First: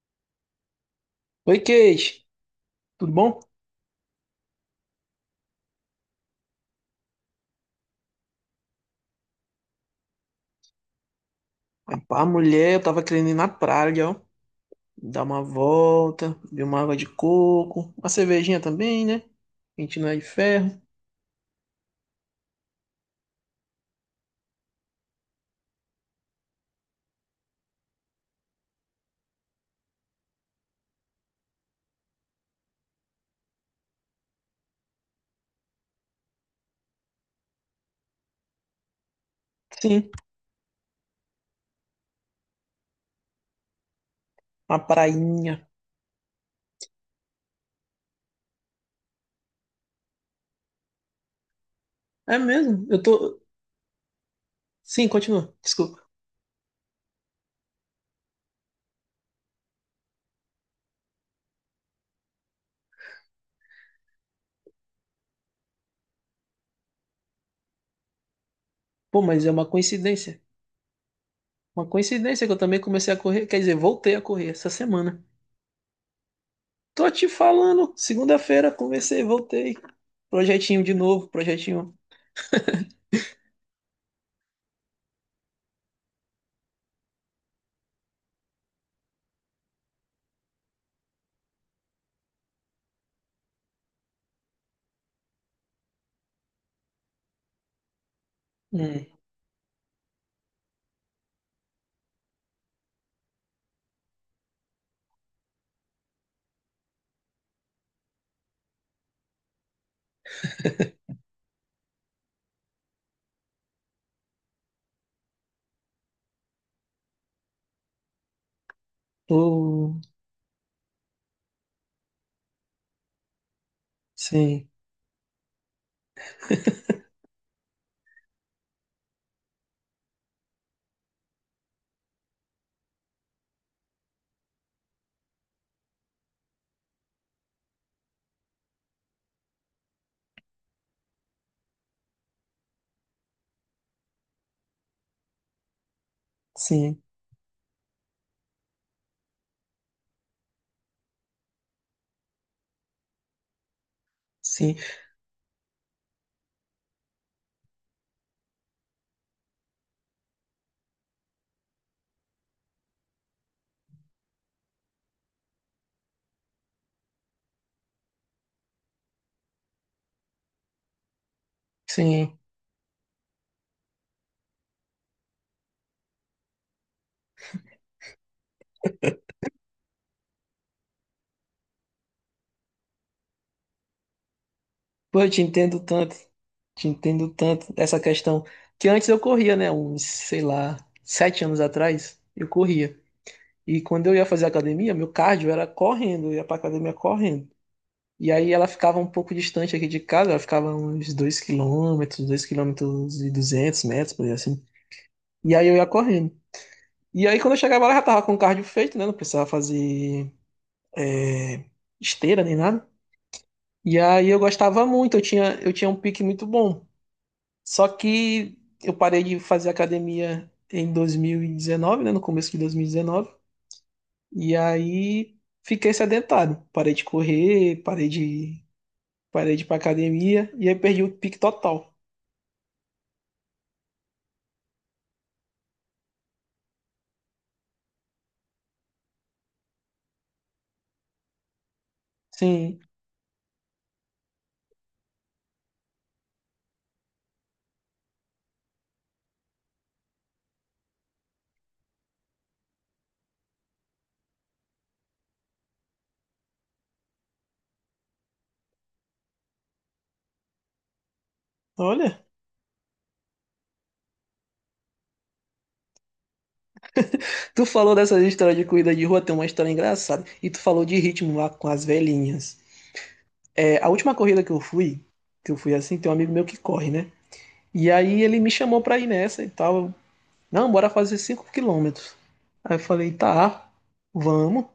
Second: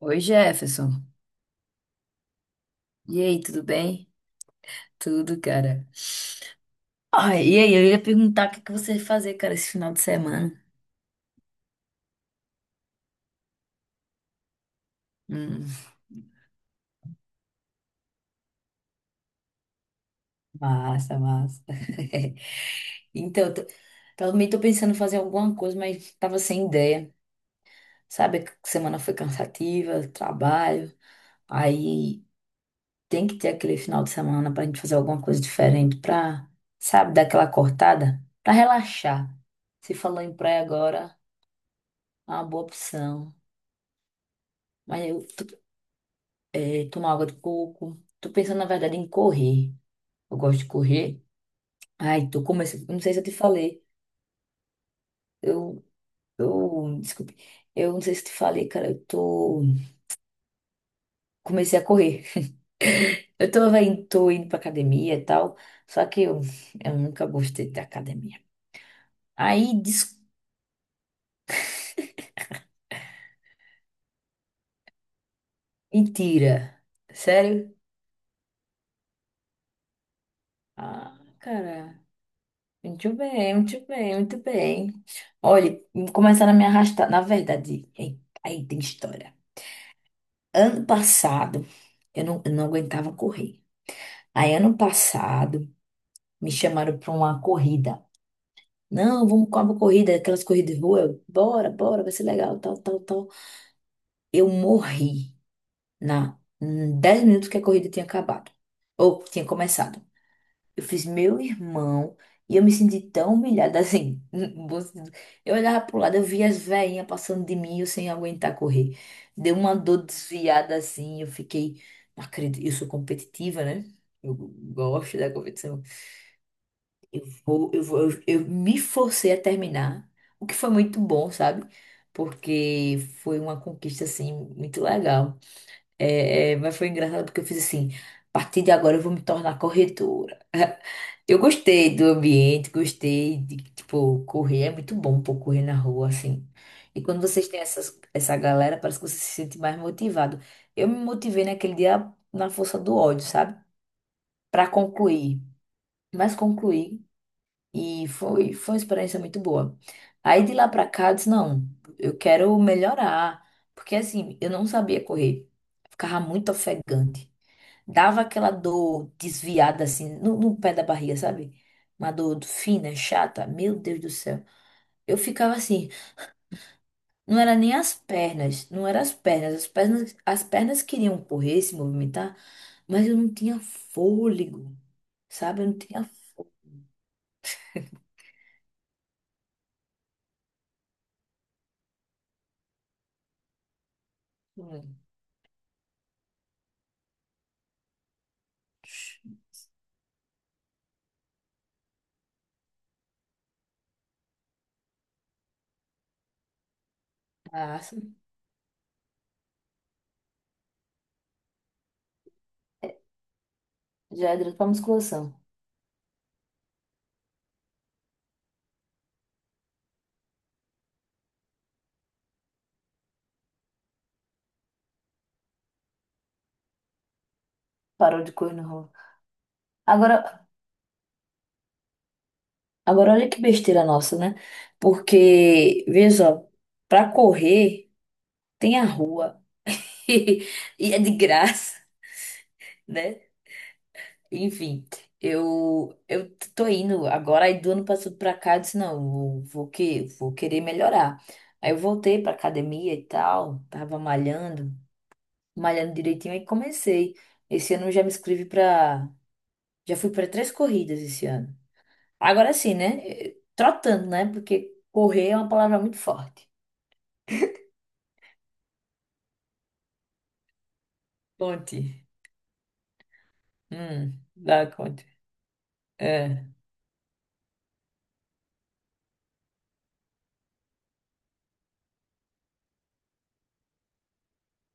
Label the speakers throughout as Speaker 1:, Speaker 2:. Speaker 1: Oi, Jefferson.
Speaker 2: Oi, Kate, tudo
Speaker 1: E
Speaker 2: bom?
Speaker 1: aí, tudo bem? Tudo, cara. Ai, e aí, eu ia perguntar o que que você vai fazer, cara, esse final de semana.
Speaker 2: Rapaz, mulher, eu tava querendo ir na praia, ó. Dar uma
Speaker 1: Hum,
Speaker 2: volta, beber uma água de coco, uma cervejinha também, né? A gente não é de ferro.
Speaker 1: massa, massa. Então, também tô pensando em fazer alguma coisa, mas tava sem ideia. Sabe, que semana foi cansativa, trabalho. Aí tem que ter aquele final de semana pra gente fazer alguma coisa diferente pra, sabe, dar aquela cortada, pra relaxar. Você
Speaker 2: Sim,
Speaker 1: falou em praia agora, é uma boa opção.
Speaker 2: uma
Speaker 1: Mas eu
Speaker 2: prainha.
Speaker 1: tomar água de coco. Tô pensando, na verdade, em correr. Eu gosto de correr. Ai,
Speaker 2: É
Speaker 1: tô
Speaker 2: mesmo?
Speaker 1: começando.
Speaker 2: Eu
Speaker 1: Não sei se eu te
Speaker 2: tô.
Speaker 1: falei.
Speaker 2: Sim, continua,
Speaker 1: Eu,
Speaker 2: desculpa.
Speaker 1: desculpe. Eu não sei se eu te falei, cara. Eu tô. Comecei a correr. Tô indo pra academia e tal. Só que eu nunca gostei da academia.
Speaker 2: Pô, mas é uma
Speaker 1: Aí, des...
Speaker 2: coincidência. Uma coincidência que eu também comecei a correr, quer dizer, voltei a correr essa semana.
Speaker 1: mentira.
Speaker 2: Tô te
Speaker 1: Sério?
Speaker 2: falando, segunda-feira comecei, voltei. Projetinho de
Speaker 1: Ah,
Speaker 2: novo, projetinho.
Speaker 1: cara. Muito bem, muito bem, muito bem. Olha, começaram a me arrastar. Na verdade, aí tem história. Ano passado, eu não aguentava correr. Aí, ano passado, me chamaram para uma corrida.
Speaker 2: Hum.
Speaker 1: Não, vamos com uma corrida, aquelas corridas de rua. Eu, bora, bora, vai ser legal, tal, tal, tal. Eu morri na em 10 minutos que a corrida tinha acabado. Ou tinha começado. Eu fiz meu irmão e eu me senti tão humilhada assim. No bom sentido. Eu olhava pro lado, eu via as veinhas passando de mim, e eu sem aguentar correr. Deu uma
Speaker 2: Oh,
Speaker 1: dor desviada assim, eu fiquei, não acredito, eu sou competitiva, né? Eu
Speaker 2: sim,
Speaker 1: gosto da competição. Eu me forcei a terminar, o que foi muito bom, sabe? Porque foi uma conquista assim muito legal. Mas foi engraçado porque eu fiz assim, a partir de agora eu vou me tornar corredora. Eu gostei do ambiente, gostei de, tipo, correr. É muito bom, pô, correr na rua, assim. E
Speaker 2: sim,
Speaker 1: quando vocês têm essa galera, parece que você se sente mais motivado. Eu me motivei naquele dia na força do ódio, sabe? Pra
Speaker 2: sim.
Speaker 1: concluir. Mas concluí e foi uma experiência muito boa. Aí de lá pra cá, eu disse, não, eu quero melhorar. Porque, assim, eu não sabia correr. Ficava muito ofegante. Dava aquela dor desviada assim no pé da barriga, sabe? Uma
Speaker 2: Sim.
Speaker 1: dor fina, chata. Meu Deus do céu. Eu ficava assim, não era nem as pernas, não era as pernas, as pernas queriam correr, se movimentar, mas eu não tinha fôlego,
Speaker 2: Pô, eu
Speaker 1: sabe? Eu não tinha
Speaker 2: te entendo tanto essa questão. Que antes eu corria, né? Uns, sei lá, sete anos atrás, eu corria. E quando eu ia fazer
Speaker 1: fôlego.
Speaker 2: academia, meu cardio era correndo, eu ia pra academia correndo. E aí ela ficava um pouco distante aqui de casa, ela ficava uns dois quilômetros e 200 metros, por aí assim. E aí eu ia correndo. E aí quando eu chegava lá, eu
Speaker 1: Nossa,
Speaker 2: já tava com o cardio feito, né? Não precisava fazer eh, esteira nem nada. E aí
Speaker 1: já é
Speaker 2: eu
Speaker 1: direto pra
Speaker 2: gostava muito, eu
Speaker 1: musculação.
Speaker 2: tinha, eu tinha um pique muito bom. Só que eu parei de fazer academia em 2019, né? No começo de 2019. E dezenove. E aí fiquei sedentário. Parei de correr,
Speaker 1: Parou de correr no rolo.
Speaker 2: parei de ir pra
Speaker 1: Agora,
Speaker 2: academia. E aí perdi o pique total.
Speaker 1: agora olha que besteira nossa, né? Porque, veja só, pra correr tem a rua. E é de graça,
Speaker 2: Sim.
Speaker 1: né? Enfim, eu tô indo agora, aí do ano passado pra cá, eu disse, não, eu vou que vou querer melhorar. Aí eu voltei pra academia e tal, tava malhando, malhando direitinho, aí comecei. Esse ano eu já me inscrevi pra. Já fui pra três corridas esse ano.
Speaker 2: Olha,
Speaker 1: Agora sim, né? Trotando, né? Porque correr é uma palavra muito forte.
Speaker 2: tu falou dessas histórias de corrida de rua, tem uma história engraçada. E tu falou de ritmo lá com as
Speaker 1: Conte.
Speaker 2: velhinhas. É, a última corrida
Speaker 1: Dá conte.
Speaker 2: que eu fui assim, tem um amigo
Speaker 1: É.
Speaker 2: meu que corre, né? E aí ele me chamou pra ir nessa e tal. Não, bora fazer 5 quilômetros. Aí eu falei, tá, vamos.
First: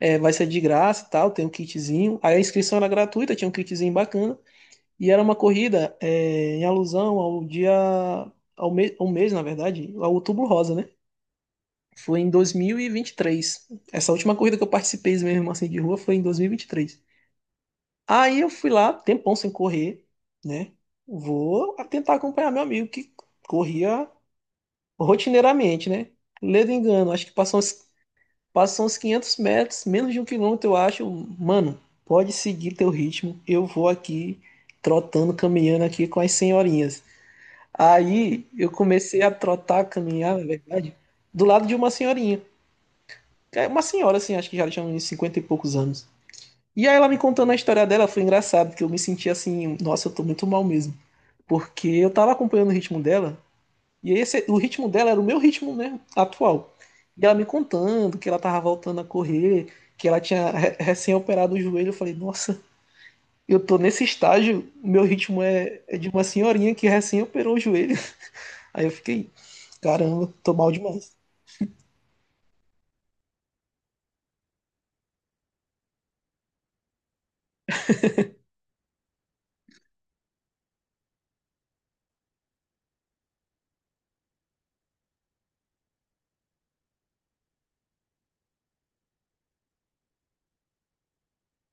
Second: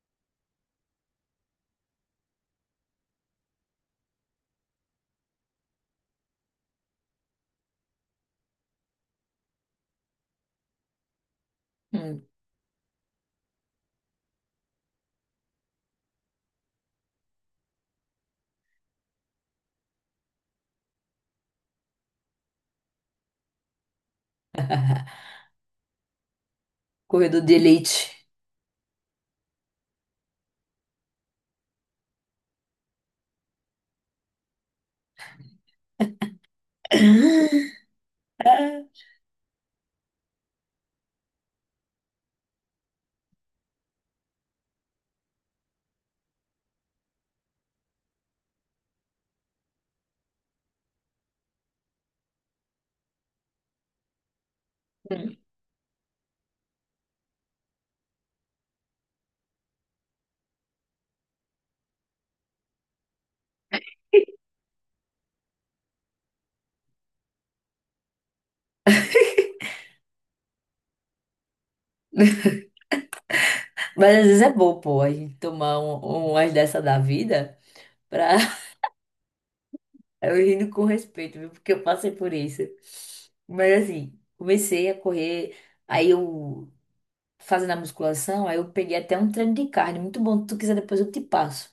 Speaker 2: É, vai ser de graça e tal, tem um kitzinho. Aí a inscrição era gratuita, tinha um kitzinho bacana. E era uma corrida é, em alusão ao dia, ao, me, ao mês, na verdade, ao Outubro Rosa, né? Foi
Speaker 1: Hum,
Speaker 2: em dois mil e vinte e três. Essa última corrida que eu participei mesmo assim de rua foi em dois mil e vinte e três. Aí eu fui lá, tempão sem correr, né? Vou tentar acompanhar meu amigo que corria rotineiramente, né? Ledo engano, acho que
Speaker 1: Corredor de
Speaker 2: passou uns.
Speaker 1: elite.
Speaker 2: Passam uns 500 metros, menos de um quilômetro, eu acho. Mano, pode seguir teu ritmo. Eu vou aqui trotando, caminhando aqui com as senhorinhas. Aí eu comecei a trotar, caminhar, na verdade, do lado de uma senhorinha. É, uma senhora, assim, acho que já tinha uns 50 e poucos anos. E aí ela me contando a história dela, foi engraçado, porque eu me senti assim, nossa, eu tô muito mal mesmo. Porque eu tava acompanhando o ritmo dela, e esse, o ritmo dela era o meu ritmo né atual. E ela me contando que ela tava voltando a correr, que ela tinha recém-operado o joelho. Eu falei, nossa, eu tô nesse estágio, meu ritmo é, é de uma senhorinha que recém-operou o joelho. Aí eu fiquei, caramba, tô mal demais.
Speaker 1: Mas às vezes é bom, pô, a gente tomar umas dessa da vida pra eu rindo com respeito, viu? Porque eu passei por isso. Mas assim, comecei a correr, aí eu fazendo a musculação, aí eu peguei até um treino de carne, muito bom. Se tu quiser, depois eu te passo.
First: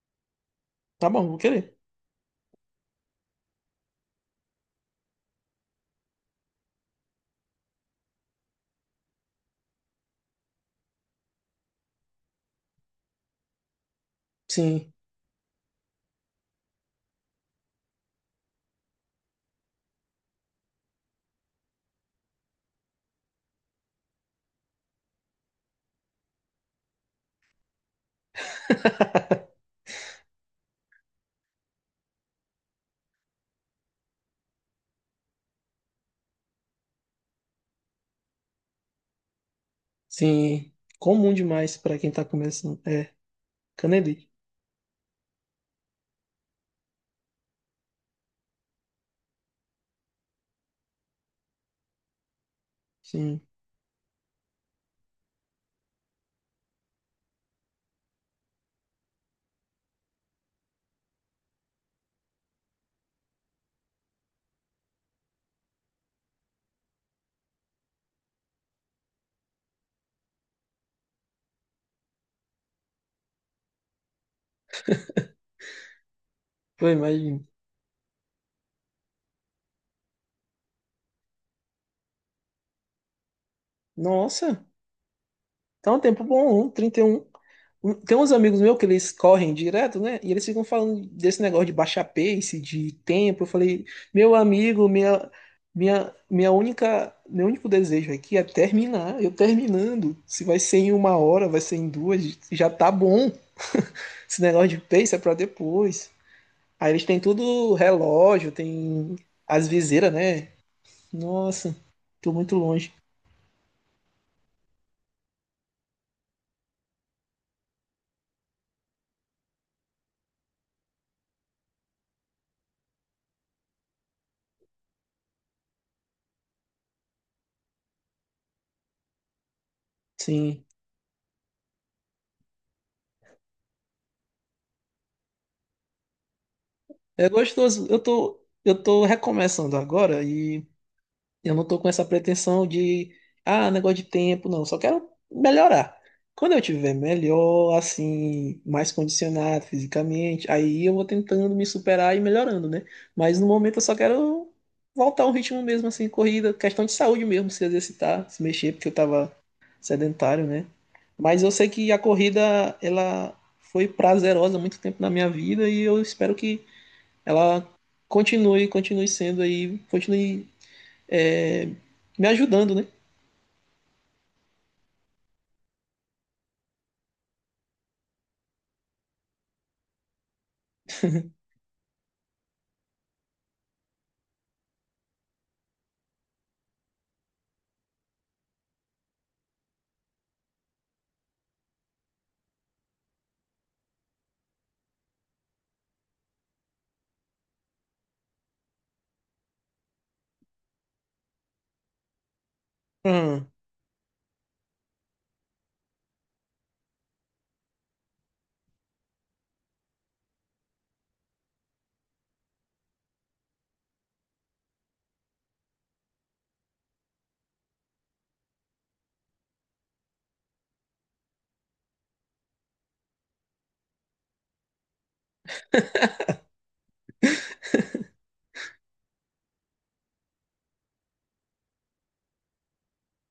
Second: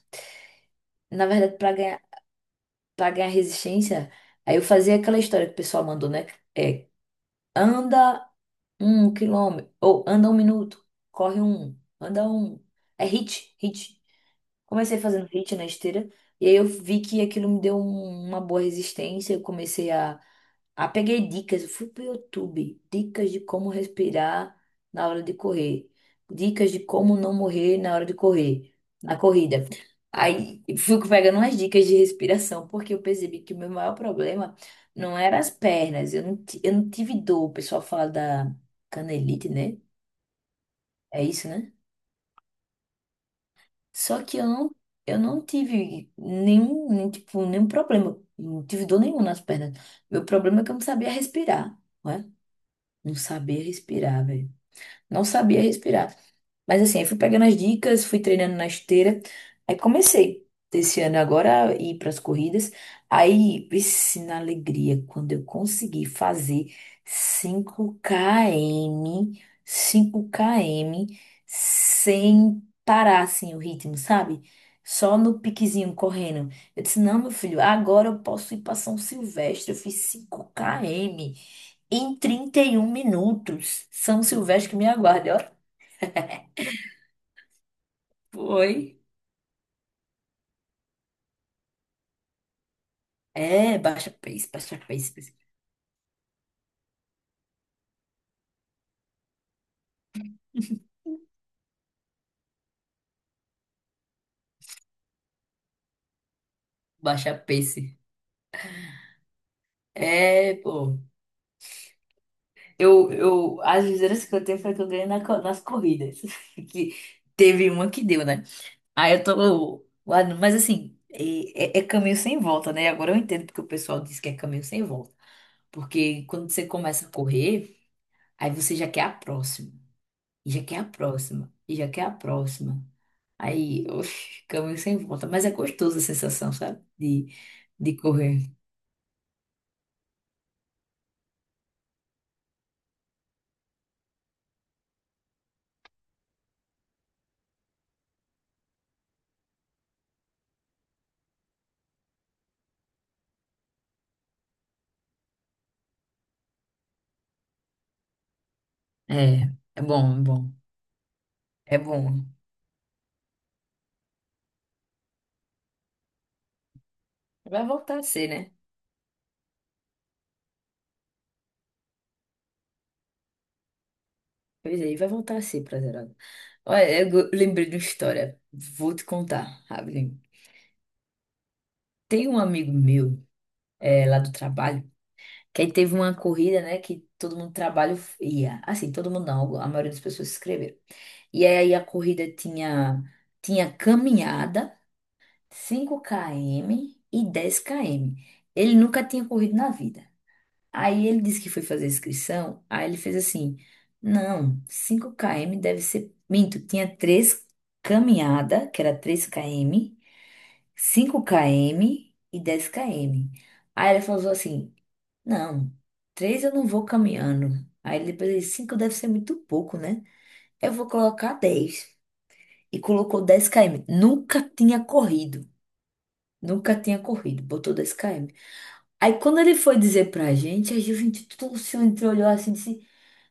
Speaker 2: Tá
Speaker 1: Na
Speaker 2: bom, vou
Speaker 1: verdade, pra
Speaker 2: querer.
Speaker 1: ganhar, para ganhar resistência, aí eu fazia aquela história que o pessoal mandou, né? É, anda 1 quilômetro, ou anda 1 minuto, corre um, anda um. É hit.
Speaker 2: Sim,
Speaker 1: Comecei fazendo hit na esteira, e aí eu vi que aquilo me deu uma boa resistência. Eu comecei a peguei dicas, eu fui pro YouTube, dicas de como respirar na hora de correr, dicas de como não morrer na hora de correr, na corrida. Aí fui pegando umas dicas de respiração, porque eu percebi que o meu maior problema não era as pernas, eu não tive dor. O pessoal fala da canelite, né?
Speaker 2: sim.
Speaker 1: É
Speaker 2: Comum
Speaker 1: isso, né?
Speaker 2: demais pra quem tá começando. É,
Speaker 1: Só
Speaker 2: canelite.
Speaker 1: que eu não tive nenhum, nem, tipo, nenhum problema. Não tive dor nenhuma nas pernas. Meu problema é que eu não sabia respirar, né? Não
Speaker 2: Sim,
Speaker 1: sabia respirar, velho. Não sabia respirar. Mas assim, aí fui pegando as dicas, fui treinando na esteira. Aí comecei desse ano agora a ir para as corridas. Aí, vixe, na alegria, quando eu consegui fazer 5 km, 5 km, sem parar assim o ritmo, sabe? Só no piquezinho correndo. Eu
Speaker 2: eu
Speaker 1: disse: não, meu
Speaker 2: imagino.
Speaker 1: filho, agora eu posso ir para São Silvestre. Eu fiz 5 km em 31 minutos. São
Speaker 2: Nossa,
Speaker 1: Silvestre que me aguarde, ó.
Speaker 2: tá um tempo bom, um, trinta e um. Um, tem uns amigos
Speaker 1: Foi.
Speaker 2: meus que eles correm direto, né? E eles ficam falando desse negócio de baixar pace, de tempo. Eu
Speaker 1: É,
Speaker 2: falei, meu
Speaker 1: baixa
Speaker 2: amigo,
Speaker 1: pace,
Speaker 2: minha,
Speaker 1: pace.
Speaker 2: minha, minha única, meu único desejo aqui é terminar. Eu terminando. Se vai ser em uma hora, vai ser em duas, já tá bom. Esse negócio de pace é pra depois. Aí eles têm
Speaker 1: Baixa
Speaker 2: tudo
Speaker 1: pace.
Speaker 2: relógio, tem as viseiras, né?
Speaker 1: É, pô.
Speaker 2: Nossa, tô muito longe.
Speaker 1: As viseiras que eu tenho foi que eu ganhei nas corridas. Que teve uma que deu, né? Aí eu tô lá, mas assim, é caminho sem volta, né? Agora eu entendo porque o pessoal diz que é caminho sem volta. Porque quando você começa a correr, aí você já quer a próxima, e já
Speaker 2: Sim.
Speaker 1: quer a próxima, e já quer a próxima. Aí, oxe, caminho sem volta. Mas é gostoso a sensação, sabe? De,
Speaker 2: É gostoso.
Speaker 1: de
Speaker 2: Eu tô,
Speaker 1: correr.
Speaker 2: eu tô recomeçando agora e. Eu não tô com essa pretensão de, ah, negócio de tempo, não. Só quero melhorar. Quando eu tiver melhor, assim, mais condicionado fisicamente, aí eu vou tentando me superar e melhorando, né? Mas no momento eu só quero voltar ao ritmo mesmo, assim, corrida, questão de saúde mesmo, se exercitar, se mexer, porque eu tava
Speaker 1: É, é bom, é
Speaker 2: sedentário,
Speaker 1: bom.
Speaker 2: né? Mas eu sei
Speaker 1: É
Speaker 2: que a
Speaker 1: bom.
Speaker 2: corrida, ela foi prazerosa há muito tempo na minha vida e eu espero que
Speaker 1: Vai
Speaker 2: ela
Speaker 1: voltar a ser, né?
Speaker 2: continue, continue sendo aí, continue é, me ajudando, né?
Speaker 1: Pois aí, vai voltar a ser prazerado. Olha, lembrei de uma história. Vou te contar, rapidinho. Tem um amigo meu, é, lá do trabalho, que aí teve uma corrida, né? Que todo mundo do trabalho ia. Assim, todo mundo não, a maioria das pessoas se inscreveram. E aí a corrida tinha caminhada, 5 km e 10 km. Ele nunca tinha corrido na vida. Aí ele disse que foi fazer a inscrição, aí ele fez
Speaker 2: Ah,
Speaker 1: assim: não, 5 km deve ser. Minto, tinha três caminhada, que era 3 km, 5 km e 10 km. Aí ele falou assim: não, três eu não vou caminhando. Aí depois ele disse: 5 deve ser muito pouco, né? Eu vou colocar dez. E colocou 10 km. Nunca tinha corrido. Nunca tinha corrido, botou 10 km. Aí quando ele foi dizer pra gente, a Juventude tudo se entrou, olhou assim e disse:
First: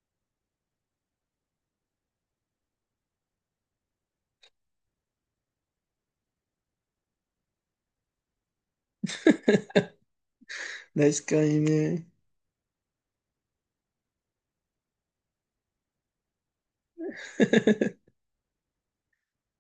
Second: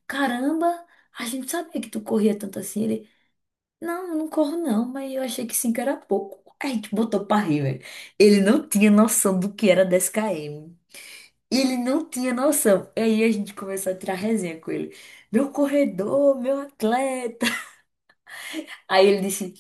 Speaker 1: caramba, a gente sabia que tu corria tanto assim. Ele, não, eu não corro não, mas eu achei que 5 era pouco. A gente botou pra rir, velho. Ele não tinha noção do que era 10 km.
Speaker 2: 10
Speaker 1: Ele
Speaker 2: km, né?
Speaker 1: não tinha noção. E aí a gente começou a tirar resenha com ele. Meu corredor, meu atleta. Aí ele disse.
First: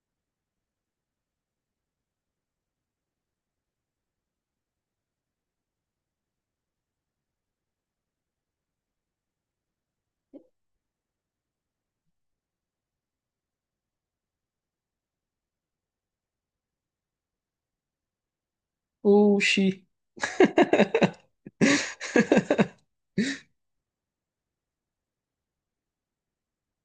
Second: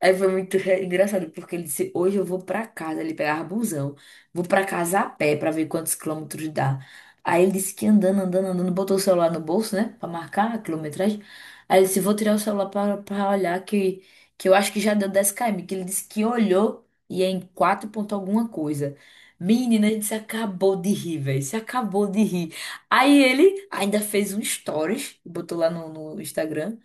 Speaker 1: Aí foi muito engraçado, porque ele disse: hoje eu vou pra casa. Ele pegava busão, vou pra casa a pé pra ver quantos quilômetros dá. Aí ele disse que andando, andando, andando, botou o celular no bolso, né? Pra marcar a quilometragem. Aí ele disse: vou tirar o celular pra olhar, que eu acho que já deu 10 km. Que ele disse que olhou e é em 4 ponto alguma coisa.
Speaker 2: Oxi.
Speaker 1: Menina, a gente se acabou de rir, velho. Se acabou de rir. Aí ele ainda fez um stories, botou lá no Instagram.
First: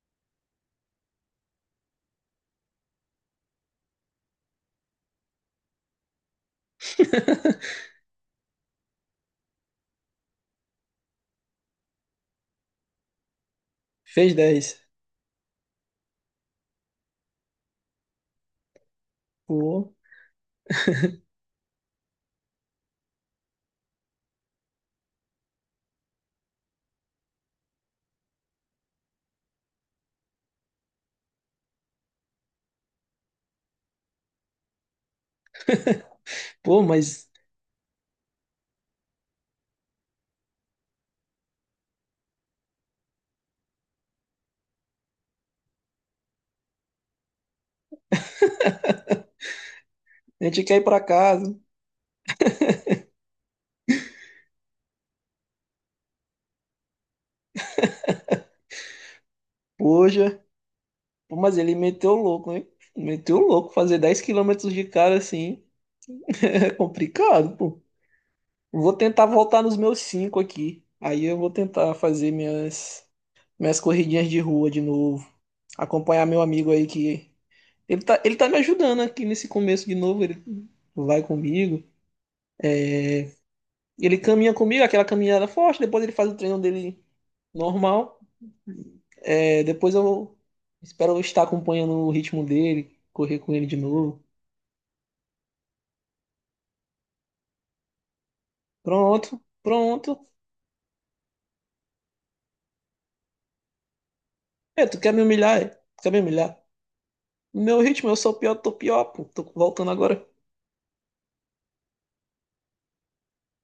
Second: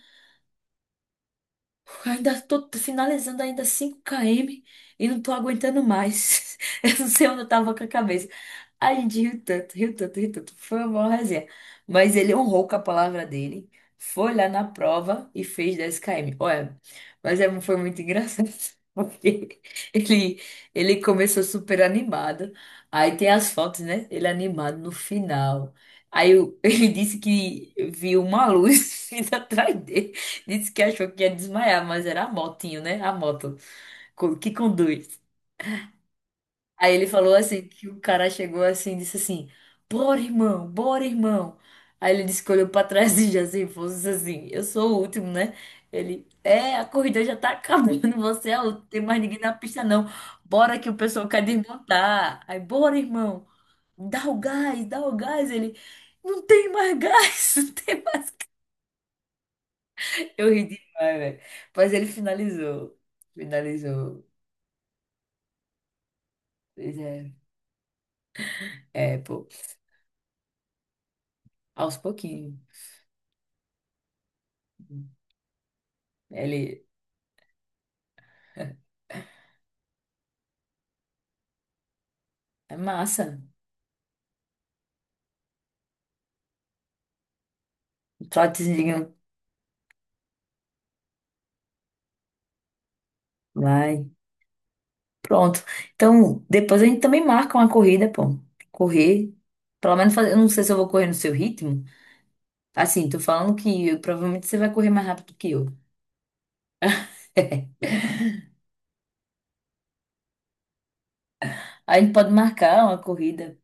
Speaker 1: Ainda tô finalizando ainda 5 km e não tô aguentando mais. Eu não sei onde eu tava com a cabeça. A gente riu tanto, riu tanto, riu tanto. Foi uma boa resenha. Mas ele honrou com a palavra dele.
Speaker 2: Fez
Speaker 1: Foi lá na
Speaker 2: dez.
Speaker 1: prova e fez 10 km. Olha, mas é, foi muito engraçado. Porque
Speaker 2: Pô,
Speaker 1: ele, ele começou super animado. Aí tem as fotos, né? Ele animado no final. Ele disse que viu uma luz vindo atrás dele. Disse que achou que ia desmaiar, mas era a motinho, né? A moto que conduz.
Speaker 2: pô,
Speaker 1: Aí ele
Speaker 2: mas
Speaker 1: falou assim, que o cara chegou assim, e disse assim, bora, irmão, bora, irmão. Aí ele disse que olhou pra trás e já se fosse assim, eu sou o último, né? Ele, é, a corrida já tá acabando, você é o último, tem mais ninguém na pista não.
Speaker 2: a gente quer
Speaker 1: Bora
Speaker 2: ir
Speaker 1: que o
Speaker 2: pra
Speaker 1: pessoal quer
Speaker 2: casa.
Speaker 1: desmontar. Aí, bora, irmão, dá o gás, dá o gás. Ele, não tem mais gás, não tem mais.
Speaker 2: Poxa.
Speaker 1: Eu ri demais,
Speaker 2: Pô,
Speaker 1: velho.
Speaker 2: mas ele
Speaker 1: Mas ele
Speaker 2: meteu louco, hein?
Speaker 1: finalizou.
Speaker 2: Meteu louco. Fazer 10
Speaker 1: Finalizou.
Speaker 2: quilômetros de cara assim é
Speaker 1: Pois é.
Speaker 2: complicado, pô. Vou
Speaker 1: É,
Speaker 2: tentar
Speaker 1: pô.
Speaker 2: voltar nos meus 5 aqui. Aí eu vou tentar
Speaker 1: Aos
Speaker 2: fazer
Speaker 1: pouquinhos.
Speaker 2: minhas, minhas corridinhas de rua de novo. Acompanhar meu amigo aí
Speaker 1: Ele
Speaker 2: que. Ele tá me ajudando aqui nesse começo de novo. Ele vai comigo.
Speaker 1: é massa.
Speaker 2: Ele caminha comigo, aquela caminhada forte, depois ele faz o treino dele normal.
Speaker 1: Trotezinho.
Speaker 2: É, depois eu espero eu estar acompanhando o ritmo dele, correr com ele de
Speaker 1: Vai.
Speaker 2: novo.
Speaker 1: Pronto. Então, depois a gente também marca uma corrida, pô. Correr.
Speaker 2: Pronto,
Speaker 1: Pelo menos
Speaker 2: pronto.
Speaker 1: fazer. Eu não sei se eu vou correr no seu ritmo. Assim, tô falando que provavelmente você vai
Speaker 2: É,
Speaker 1: correr
Speaker 2: tu
Speaker 1: mais
Speaker 2: quer me
Speaker 1: rápido que
Speaker 2: humilhar?
Speaker 1: eu.
Speaker 2: É? Tu quer me humilhar? No meu ritmo, eu sou pior, tô pior, pô. Tô voltando agora.
Speaker 1: A gente pode marcar uma corrida.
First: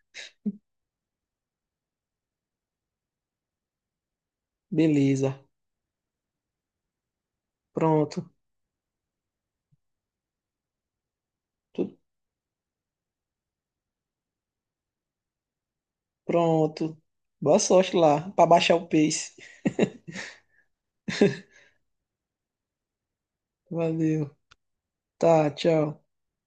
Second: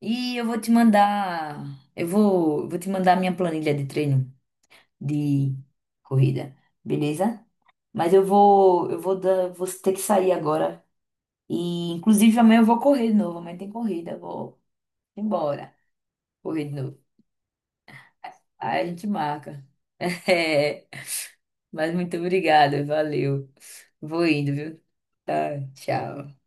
Speaker 1: E eu vou te mandar. Eu vou te mandar a minha planilha de treino.
Speaker 2: Beleza.
Speaker 1: de corrida, beleza? Mas
Speaker 2: Pronto.
Speaker 1: vou ter que sair agora. E
Speaker 2: Tu-
Speaker 1: inclusive amanhã eu vou correr de novo, amanhã tem corrida, eu vou embora, correr de
Speaker 2: Pronto.
Speaker 1: novo.
Speaker 2: Boa sorte lá, pra baixar
Speaker 1: Aí a
Speaker 2: o
Speaker 1: gente
Speaker 2: pace.
Speaker 1: marca. É, mas muito obrigada, valeu. Vou
Speaker 2: Valeu.
Speaker 1: indo, viu?
Speaker 2: Tá,
Speaker 1: Tá,
Speaker 2: tchau.
Speaker 1: tchau.